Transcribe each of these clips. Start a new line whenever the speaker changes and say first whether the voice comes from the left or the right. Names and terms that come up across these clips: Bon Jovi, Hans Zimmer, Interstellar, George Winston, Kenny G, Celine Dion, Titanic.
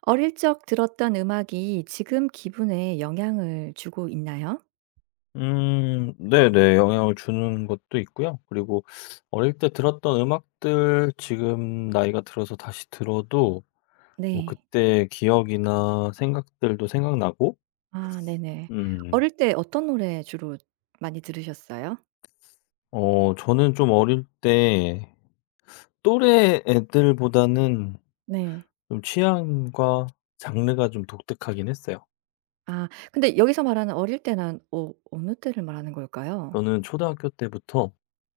right: 어릴 적 들었던 음악이 지금 기분에 영향을 주고 있나요?
left: 네네. 영향을 주는 것도 있고요. 그리고 어릴 때 들었던 음악들 지금 나이가 들어서 다시 들어도 뭐
right: 네.
left: 그때 기억이나 생각들도 생각나고
right: 아 네네.
left: 음
right: 어릴 때 어떤 노래 주로 많이 들으셨어요?
left: 저는 좀 어릴 때 또래 애들보다는
right: 네.
left: 좀 취향과 장르가 좀 독특하긴 했어요.
right: 아 근데 여기서 말하는 어릴 때는 어느 때를 말하는 걸까요?
left: 저는 초등학교 때부터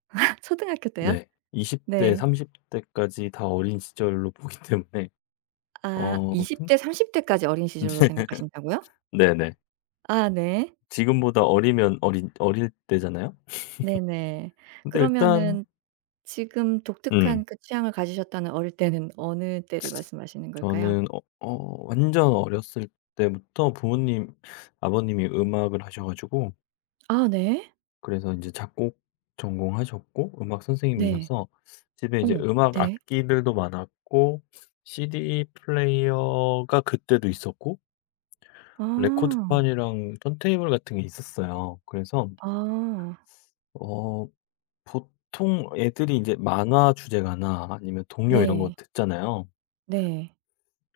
right: 초등학교 때요?
left: 네 20대
right: 네.
left: 30 대까지 다 어린 시절로 보기 때문에
right: 아
left: 어
right: 20
left: 근
right: 대 30 대까지 어린 시절로 생각하신다고요?
left: 네네.
right: 아 네.
left: 지금보다 어리면 어린 어릴 때잖아요.
right: 네네.
left: 근데 일단
right: 그러면은 지금
left: 음
right: 독특한 그 취향을 가지셨다는 어릴 때는 어느 때를 말씀하시는 걸까요?
left: 저는 완전 어렸을 때부터 부모님 아버님이 음악을 하셔 가지고
right: 아 네.
left: 그래서 이제 작곡 전공하셨고 음악
right: 네.
left: 선생님이셔서 집에 이제
right: 어
left: 음악
right: 네.
left: 악기들도 많았고 CD 플레이어가 그때도 있었고
right: 아.
left: 레코드판이랑 턴테이블 같은 게 있었어요. 그래서
right: 아.
left: 어 보통 애들이 이제 만화 주제가나 아니면 동요 이런 거
right: 네.
left: 듣잖아요.
right: 네.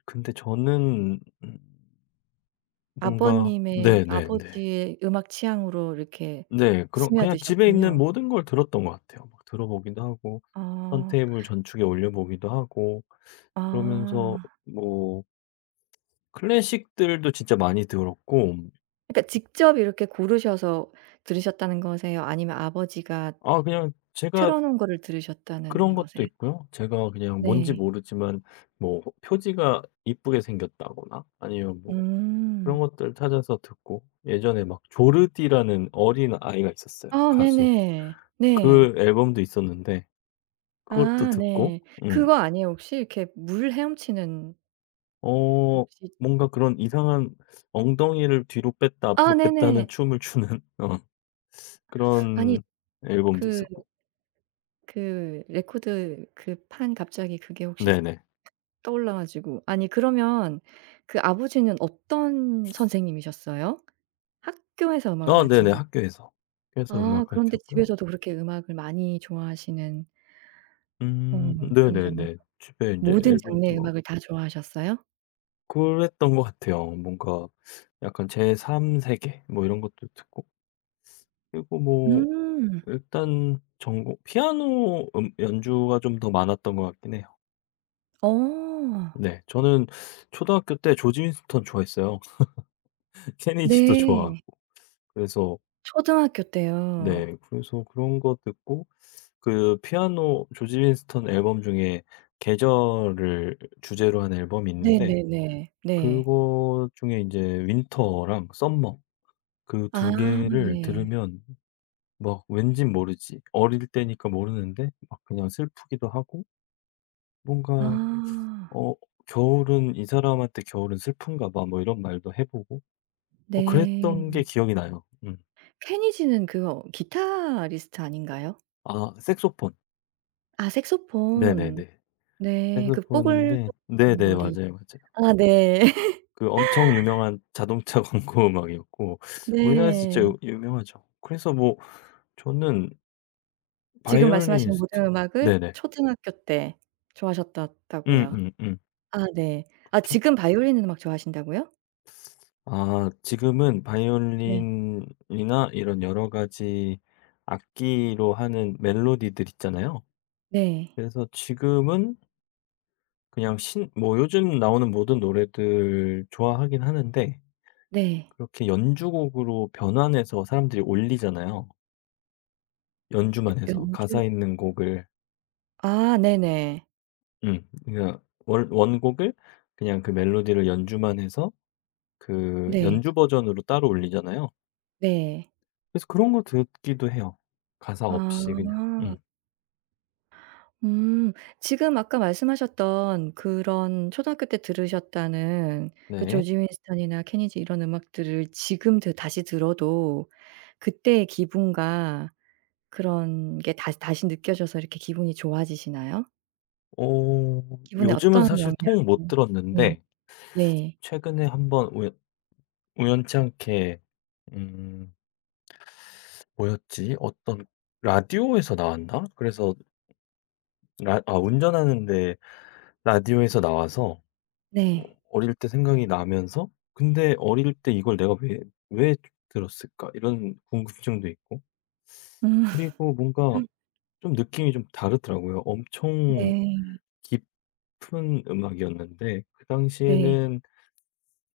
left: 근데 저는 뭔가
right: 아버님의
left: 네네네. 네. 네.
right: 아버지의 음악 취향으로 이렇게
left: 네, 그런 그냥 집에 있는
right: 스며드셨군요.
left: 모든 걸 들었던 것 같아요. 막 들어 보기도 하고
right: 아.
left: 턴테이블 전축에 올려 보기도 하고 그러면서
right: 아.
left: 뭐 클래식들도 진짜 많이 들었고
right: 그러니까 직접 이렇게 고르셔서 들으셨다는 거세요? 아니면 아버지가
left: 아 그냥 제가
right: 틀어 놓은 거를
left: 그런
right: 들으셨다는
left: 것도
right: 거세요?
left: 있고요. 제가 그냥 뭔지
right: 네.
left: 모르지만 뭐 표지가 이쁘게 생겼다거나 아니면 뭐 그런
right: 음.
left: 것들 찾아서 듣고 예전에 막 조르디라는 어린아이가 있었어요,
right: 아
left: 가수.
right: 네네. 네.
left: 그 앨범도 있었는데 그것도
right: 아
left: 듣고
right: 네.
left: 음
right: 그거 아니에요 혹시? 이렇게 물 헤엄치는
left: 어
right: 혹시.
left: 뭔가 그런 이상한 엉덩이를 뒤로 뺐다
right: 아
left: 앞으로 뺐다 하는
right: 네네.
left: 춤을 추는 어
right: 아니
left: 그런 앨범도
right: 그
left: 있었고.
right: 그 레코드 그 판 갑자기 그게 혹시
left: 네네.
right: 떠올라 가지고. 아니 그러면 그 아버지는 어떤 선생님이셨어요? 학교에서 음악을
left: 아
right: 가르치는
left: 네네.
right: 선.
left: 학교에서. 학교에서 음악
right: 아 그런데
left: 가르쳤고요.
right: 집에서도 그렇게 음악을 많이 좋아하시는 어 편이셨나요?
left: 네네네. 집에 인제
right: 모든
left: 앨범도
right: 장르의
left: 많고
right: 음악을 다 좋아하셨어요?
left: 그랬던 것 같아요. 뭔가 약간 제3 세계 뭐 이런 것도 듣고 그리고 뭐
right: 음.
left: 일단 전공 피아노 연주가 좀 더 많았던 것 같긴 해요.
right: 어.
left: 네. 저는 초등학교 때 조지 윈스턴 좋아했어요. 케니지도 좋아하고.
right: 네.
left: 그래서
right: 초등학교 때요.
left: 네. 그래서 그런 거 듣고 그 피아노 조지 윈스턴 앨범 중에 계절을 주제로 한 앨범이 있는데
right: 네네네. 네.
left: 그거 중에 이제 윈터랑 썸머 그
right: 아
left: 두 개를
right: 네.
left: 들으면 막 왠진 모르지 어릴 때니까 모르는데 막 그냥 슬프기도 하고
right: 아.
left: 뭔가 어 '겨울은 이 사람한테 겨울은 슬픈가 봐.' 뭐 이런 말도 해 보고 그랬던
right: 네.
left: 게 기억이 나요. 음.
right: 케니지는 그거 기타리스트 아닌가요?
left: 아 색소폰.
right: 아 색소폰.
left: 네네네.
right: 네. 그
left: 색소폰인데
right: 뽀글뽀글한
left: 네네.
right: 머리.
left: 맞아요, 맞아요.
right: 아 네.
left: 그 엄청 유명한 자동차 광고 음악이었고 우리나라에서 진짜
right: 네.
left: 유 유명하죠. 그래서 뭐 저는
right: 지금 말씀하시는
left: 바이올리니스트
right: 모든 음악을
left: 네네.
right: 초등학교 때 좋아하셨다다고요.
left: 음음음.
right: 아 네. 아
left: 그쵸?
right: 지금 바이올린 음악 좋아하신다고요?
left: 아 지금은
right: 네.
left: 바이올린이나 이런 여러 가지 악기로 하는 멜로디들 있잖아요.
right: 네.
left: 그래서 지금은 그냥 신 뭐 요즘 나오는 모든 노래들 좋아하긴 하는데
right: 네.
left: 그렇게 연주곡으로 변환해서 사람들이 올리잖아요.
right: 여
left: 연주만 해서 가사
right: 연주.
left: 있는 곡을
right: 아 네네.
left: 그냥 월 원곡을 그냥 그 멜로디를 연주만 해서 그
right: 네.
left: 연주 버전으로 따로 올리잖아요.
right: 네.
left: 그래서 그런 거 듣기도 해요. 가사 없이 그냥.
right: 아.
left: 음.
right: 음. 지금 아까 말씀하셨던 그런 초등학교 때 들으셨다는 그
left: 네.
right: 조지 윈스턴이나 케니지 이런 음악들을 지금 드 다시 들어도 그때의 기분과 그런 게 다시 다시 느껴져서 이렇게 기분이 좋아지시나요?
left: 어
right: 기분에
left: 요즘은
right: 어떤
left: 사실
right: 영향을.
left: 통 못
right: 네.
left: 들었는데
right: 네.
left: 최근에 한번 우연치 않게 음 뭐였지? 어떤 라디오에서 나왔나? 그래서 라 아 운전하는데 라디오에서 나와서 어
right: 네.
left: 어릴 때 생각이 나면서 '근데 어릴 때 이걸 내가 왜 왜 들었을까?' 이런 궁금증도 있고
right: 음.
left: 그리고 뭔가 좀 느낌이 좀 다르더라고요. 엄청
right: 네.
left: 깊은 음악이었는데 그
right: 네.
left: 당시에는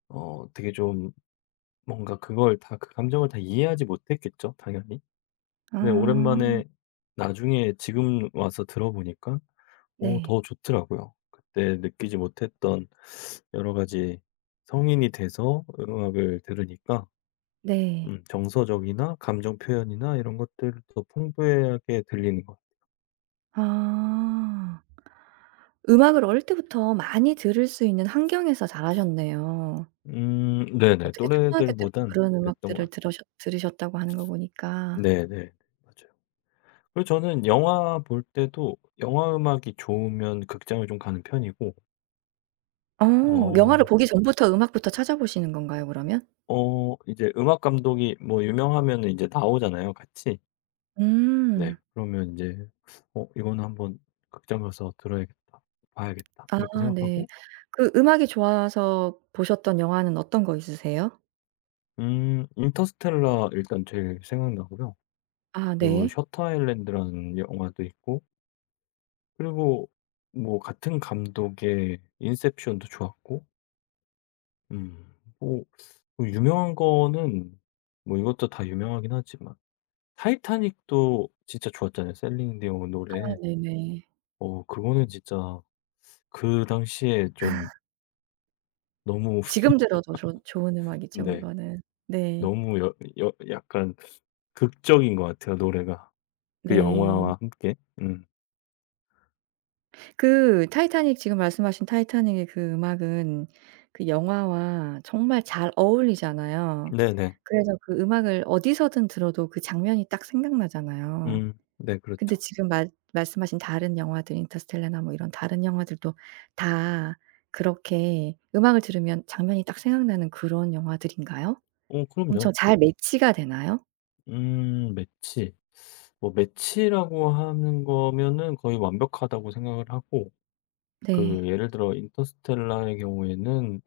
left: 되게 좀 뭔가 그걸 다 그 감정을 다 이해하지 못했겠죠 당연히. 근데
right: 아.
left: 오랜만에 나중에 지금 와서 들어보니까
right: 네.
left: 더 좋더라고요. 그때 느끼지 못했던 여러 가지 성인이 돼서 음악을 들으니까
right: 네.
left: 정서적이나 감정 표현이나 이런 것들을 더 풍부하게 들리는 것 같아요.
right: 아. 음악을 어릴 때부터 많이 들을 수 있는 환경에서 자라셨네요.
left: 네네.
right: 어떻게 초등학교 때부터
left: 또래들보단
right: 그런
left: 그랬던 것
right: 음악들을
left: 같아요.
right: 들으셨다고 하는 거 보니까.
left: 네네. 맞아요. 그리고 저는 영화 볼 때도 영화 음악이 좋으면 극장을 좀 가는 편이고
right: 어 영화를
left: 어
right: 보기 전부터 음악부터 찾아보시는 건가요, 그러면?
left: 이제 음악 감독이 뭐 유명하면 이제 나오잖아요 같이. 네.
right: 음.
left: 그러면 인제 '어 이거는 한번 극장 가서 들어야겠다. 봐야겠다.' 이렇게
right: 아 네.
left: 생각하고
right: 그 음악이 좋아서 보셨던 영화는 어떤 거 있으세요?
left: 인터스텔라 일단 제일 생각나고요.
right: 아
left: 그리고
right: 네.
left: 셔터 아일랜드라는 영화도 있고 그리고 뭐 같은 감독의 인셉션도 좋았고 음 뭐 유명한 거는 뭐 이것도 다 유명하긴 하지만 타이타닉도 진짜 좋았잖아요. 셀린 디온
right: 아
left: 노래.
right: 네네.
left: 그거는 진짜 그 당시에 좀 너무
right: 지금 들어도 좋 좋은 음악이죠,
left: 네.
right: 그거는. 네.
left: 너무 여 여 약간 극적인 것 같아요 노래가. 그
right: 네.
left: 영화와 함께. 음.
right: 그 타이타닉 지금 말씀하신 타이타닉의 그 음악은 그 영화와 정말 잘 어울리잖아요.
left: 네네.
right: 그래서 그 음악을 어디서든 들어도 그 장면이 딱 생각나잖아요.
left: 음. 네
right: 근데
left: 그렇죠.
right: 지금 말 말씀하신 다른 영화들 인터스텔라나 뭐 이런 다른 영화들도 다 그렇게 음악을 들으면 장면이 딱 생각나는 그런 영화들인가요?
left: 그럼요.
right: 엄청 잘 매치가 되나요?
left: 매치. 뭐 매치라고 하는 거면은 거의 완벽하다고 생각을 하고
right: 네.
left: 그 예를 들어 인터스텔라의 경우에는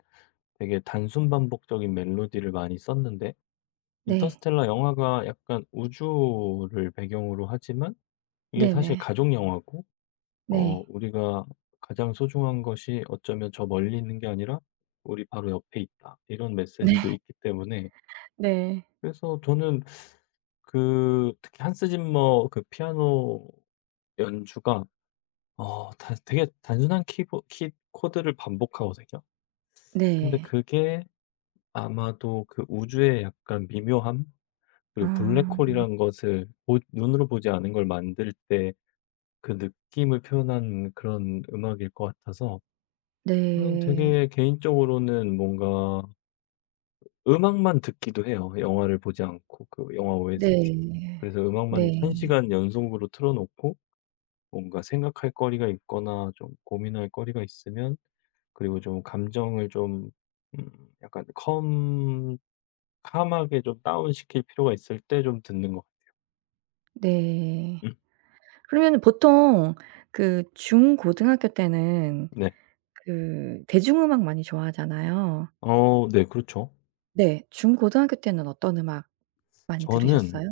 left: 되게 단순 반복적인 멜로디를 많이 썼는데
right: 네.
left: 인터스텔라 영화가 약간 우주를 배경으로 하지만 이게 사실
right: 네네.
left: 가족 영화고
right: 네.
left: 우리가 가장 소중한 것이 어쩌면 저 멀리 있는 게 아니라 우리 바로 옆에 있다. 이런
right: 네.
left: 메시지도 있기 때문에.
right: 네.
left: 그래서 저는 그, 특히 한스 짐머 그 피아노 연주가, 되게 단순한 코드를 반복하거든요. 근데
right: 네.
left: 그게 아마도 그 우주의 약간 미묘함? 그리고
right: 아.
left: 블랙홀이라는 것을 눈으로 보지 않은 걸 만들 때 그 느낌을 표현한 그런 음악일 것 같아서 저는
right: 네.
left: 되게 개인적으로는 뭔가 음악만 듣기도 해요, 영화를 보지 않고 그 영화 OST.
right: 네.
left: 그래서 음악만 한
right: 네.
left: 시간 연속으로 틀어 놓고 뭔가 생각할 거리가 있거나 좀 고민할 거리가 있으면 그리고 좀 감정을 좀 음 약간 컴 캄하게 좀 다운 시킬 필요가 있을 때 좀 듣는 것 같아요.
right: 네.
left: 음
right: 그러면은 보통 그 중고등학교 때는
left: 네.
right: 그 대중음악 많이 좋아하잖아요.
left: 어 네 그렇죠.
right: 네. 중고등학교 때는 어떤 음악 많이
left: 저는
right: 들으셨어요?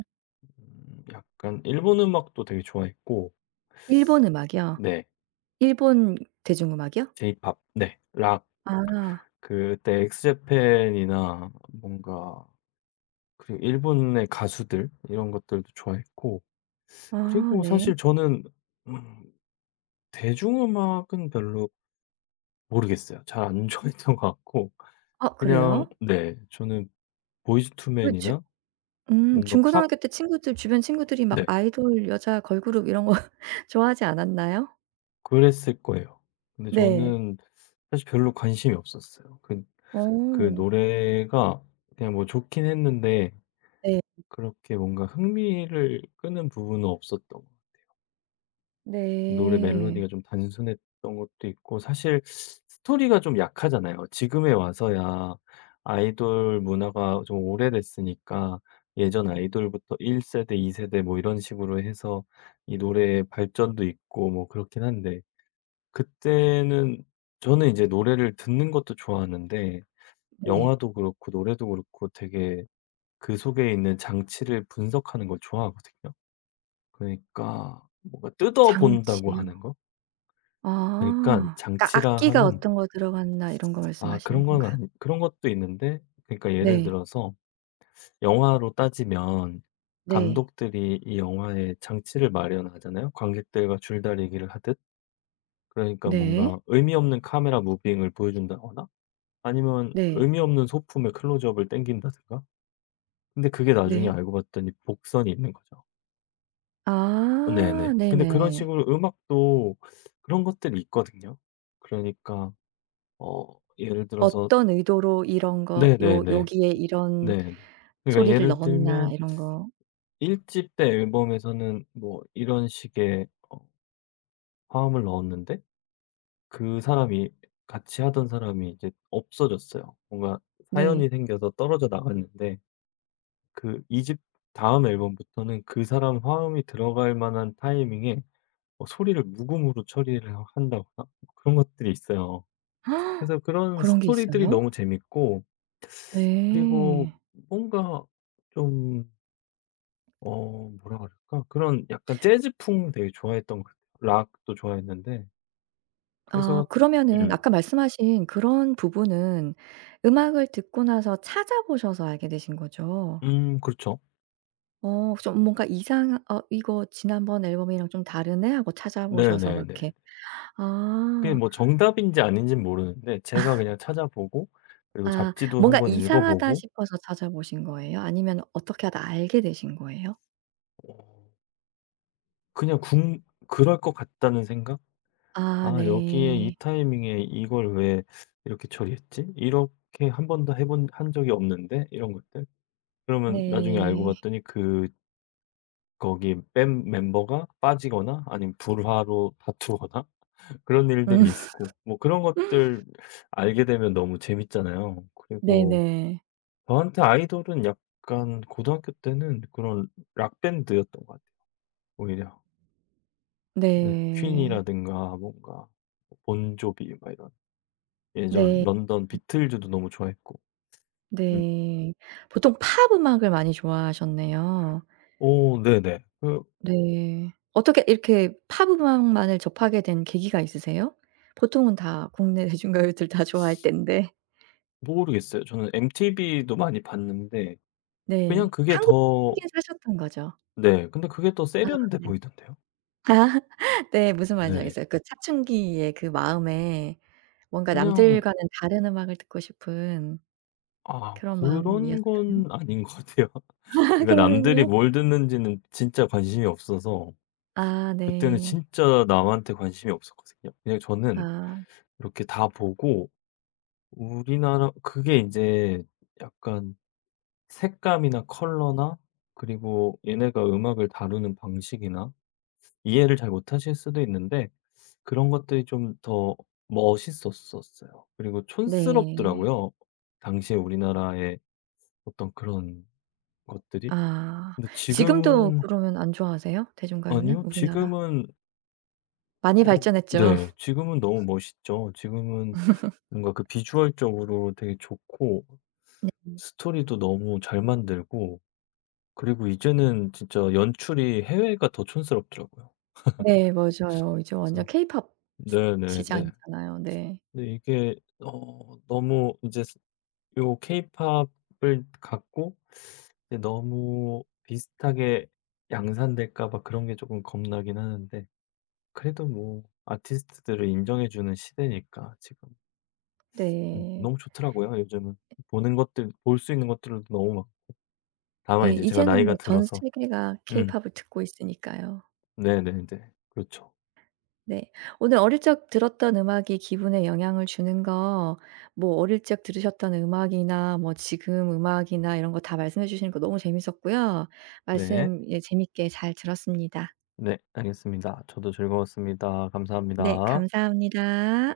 left: 약간 일본 음악도 되게 좋아했고
right: 일본 음악이요?
left: 네.
right: 일본 대중음악이요?
left: J-pop 네. 락
right: 아.
left: 그때 엑스제팬이나 뭔가 그리고 일본의 가수들 이런 것들도 좋아했고
right: 아
left: 그리고
right: 네.
left: 사실 저는 음 대중음악은 별로 모르겠어요. 잘 안 좋아했던 것 같고
right: 아
left: 그냥
right: 그래요?
left: 네 저는 보이즈 투
right: 왜 주
left: 맨이나 뭔가 팝
right: 중고등학교 때 친구들 주변 친구들이 막
left: 네
right: 아이돌 여자 걸그룹 이런 거 좋아하지 않았나요?
left: 그랬을 거예요. 근데
right: 네.
left: 저는 사실 별로 관심이 없었어요. 그
right: 어.
left: 노래가 그냥 뭐 좋긴 했는데
right: 네.
left: 그렇게 뭔가 흥미를 끄는 부분은 없었던 노래
right: 네.
left: 멜로디가 좀 단순했던 것도 있고 사실 스토리가 좀 약하잖아요. 지금에 와서야 아이돌 문화가 좀 오래됐으니까 예전 아이돌부터 1 세대 2 세대 뭐 이런 식으로 해서 이 노래의 발전도 있고 뭐 그렇긴 한데 그때는 저는 이제 노래를 듣는 것도 좋아하는데
right: 네.
left: 영화도 그렇고 노래도 그렇고 되게 그 속에 있는 장치를 분석하는 걸 좋아하거든요. 그러니까 뭔가 뜯어본다고
right: 장치요?
left: 하는 거? 그러니까
right: 아. 그러니까
left: 장치라
right: 악기가
left: 함은
right: 어떤 거 들어갔나 이런 거
left: 아
right: 말씀하시는
left: 그런 건
right: 건가요?
left: 아니 그런 것도 있는데 그러니까 예를
right: 네.
left: 들어서 영화로 따지면
right: 네.
left: 감독들이 이 영화에 장치를 마련하잖아요. 관객들과 줄다리기를 하듯. 그러니까
right: 네.
left: 뭔가 의미 없는 카메라 무빙을 보여준다거나 아니면
right: 네.
left: 의미 없는 소품의 클로즈업을 당긴다든가. 근데 그게 나중에
right: 네.
left: 알고 봤더니 복선이 있는 거죠. 네네.
right: 아
left: 근데 그런
right: 네네.
left: 식으로 음악도 그런 것들이 있거든요. 그러니까 예를 들어서
right: 어떤 의도로 이런 거 요
left: 네네네.
right: 여기에 이런
left: 네네. 그러니까
right: 소리를
left: 예를
right: 넣었나
left: 들면
right: 이런 거.
left: 1집 때 앨범에서는 뭐 이런 식의 화음을 넣었는데 그 사람이 같이 하던 사람이 이제 없어졌어요. 뭔가
right: 네.
left: 사연이 생겨서 떨어져 나갔는데 그 2집 다음 앨범부터는 그 사람 화음이 들어갈 만한 타이밍에 소리를 무음으로 처리를 하 한다거나 뭐 그런 것들이 있어요. 그래서 그런
right: 그런 게
left: 스토리들이
right: 있어요?
left: 너무 재밌고 그리고
right: 네.
left: 뭔가 좀 뭐라 그럴까? 그런 약간 재즈풍 되게 좋아했던 것 같아요. 락도 좋아했는데
right: 아
left: 그래서
right: 그러면은
left: 음.
right: 아까 말씀하신 그런 부분은 음악을 듣고 나서 찾아보셔서 알게 되신 거죠?
left: 그렇죠.
right: 어 좀 뭔가 이상, "어 이거 지난번 앨범이랑 좀 다르네." 하고 찾아보셔서 그렇게.
left: 네네네. 그게
right: 아.
left: 뭐 정답인지 아닌지는 모르는데 제가 그냥 찾아보고 그리고
right: 아
left: 잡지도
right: 뭔가
left: 한번
right: 이상하다
left: 읽어보고
right: 싶어서 찾아보신 거예요? 아니면 어떻게 하다 알게 되신 거예요?
left: 어 그냥 궁 그럴 것 같다는 생각?
right: 아
left: '아 여기에 이
right: 네.
left: 타이밍에 이걸 왜 이렇게 처리했지? 이렇게 한 번도 해본 한 적이 없는데?' 이런 것들. 그러면 나중에 알고
right: 네.
left: 봤더니 그 거기 밴 멤버가 빠지거나 아니면 불화로 다투거나 그런
right: 음.
left: 일들이 있고 뭐 그런 것들 알게 되면 너무 재밌잖아요. 그리고
right: 네네.
left: 저한테 아이돌은 약간 고등학교 때는 그런 락 밴드였던 것 같아요 오히려. 네.
right: 네.
left: 퀸이라든가 뭔가 본조비 막 이런 예전
right: 네.
left: 런던 비틀즈도 너무 좋아했고. 음.
right: 네. 보통 팝 음악을 많이 좋아하셨네요.
left: 오, 네네. 그
right: 네. 어떻게 이렇게 팝 음악만을 접하게 된 계기가 있으세요? 보통은 다 국내 대중가요들 다 좋아할 텐데.
left: 모르겠어요. 저는 MTV도 많이 봤는데 그냥
right: 네.
left: 그게 더
right: 한국에 사셨던 거죠?
left: 네. 근데 그게 더
right: 아
left: 세련돼
right: 네.
left: 보이던데요.
right: 네. 무슨 말인지
left: 네.
right: 알겠어요. 그 사춘기의 그 마음에 뭔가
left: 그냥
right: 남들과는 다른 음악을 듣고 싶은
left: 아
right: 그런
left: 그런
right: 마음이었을까요?
left: 건 아닌 것 같아요. 그러니까 남들이
right: 그러면요?
left: 뭘 듣는지는 진짜 관심이 없어서
right: 아
left: 그때는
right: 네.
left: 진짜 남한테 관심이 없었거든요. 그냥 저는
right: 아
left: 이렇게 다 보고 우리나라 그게 인제 약간 색감이나 컬러나 그리고 얘네가 음악을 다루는 방식이나 이해를 잘 못하실 수도 있는데 그런 것들이 좀 더 멋있었었어요. 그리고
right: 네.
left: 촌스럽더라고요. 당시에 우리나라의 어떤 그런 것들이.
right: 아
left: 근데
right: 지금도
left: 지금은
right: 그러면 안 좋아하세요? 대중가요는?
left: 아니요.
right: 우리나라?
left: 지금은
right: 많이
left: 어
right: 발전했죠.
left: 네. 지금은 너무 멋있죠. 지금은 뭔가 그 비주얼적으로 되게 좋고
right: 네.
left: 스토리도 너무 잘 만들고 그리고 이제는 진짜 연출이 해외가 더 촌스럽더라고요.
right: 네 맞아요. 이제 완전
left: 그래서
right: 케이팝 시
left: 네네네.
right: 시장이잖아요. 네.
left: 근데 이게 너무 이제 요 케이팝을 갖고 이제 너무 비슷하게 양산될까 봐 그런 게 조금 겁나긴 하는데 그래도 뭐 아티스트들을 인정해 주는 시대니까 지금
right: 네.
left: 너무 좋더라고요 요즘은. 보는 것들 볼 수 있는 것들도 너무 많고
right: 예.
left: 다만 이제 제가
right: 이제는
left: 나이가
right: 뭐 전
left: 들어서
right: 세계가
left: 음
right: 케이팝을 듣고 있으니까요.
left: 네네네. 그렇죠.
right: 네. 오늘 어릴 적 들었던 음악이 기분에 영향을 주는 거 뭐 어릴 적 들으셨던 음악이나 뭐 지금 음악이나 이런 거 다 말씀해 주시는 거 너무 재밌었고요.
left: 네.
right: 말씀 예 재밌게 잘 들었습니다.
left: 네 알겠습니다. 저도 즐거웠습니다.
right: 네.
left: 감사합니다.
right: 감사합니다.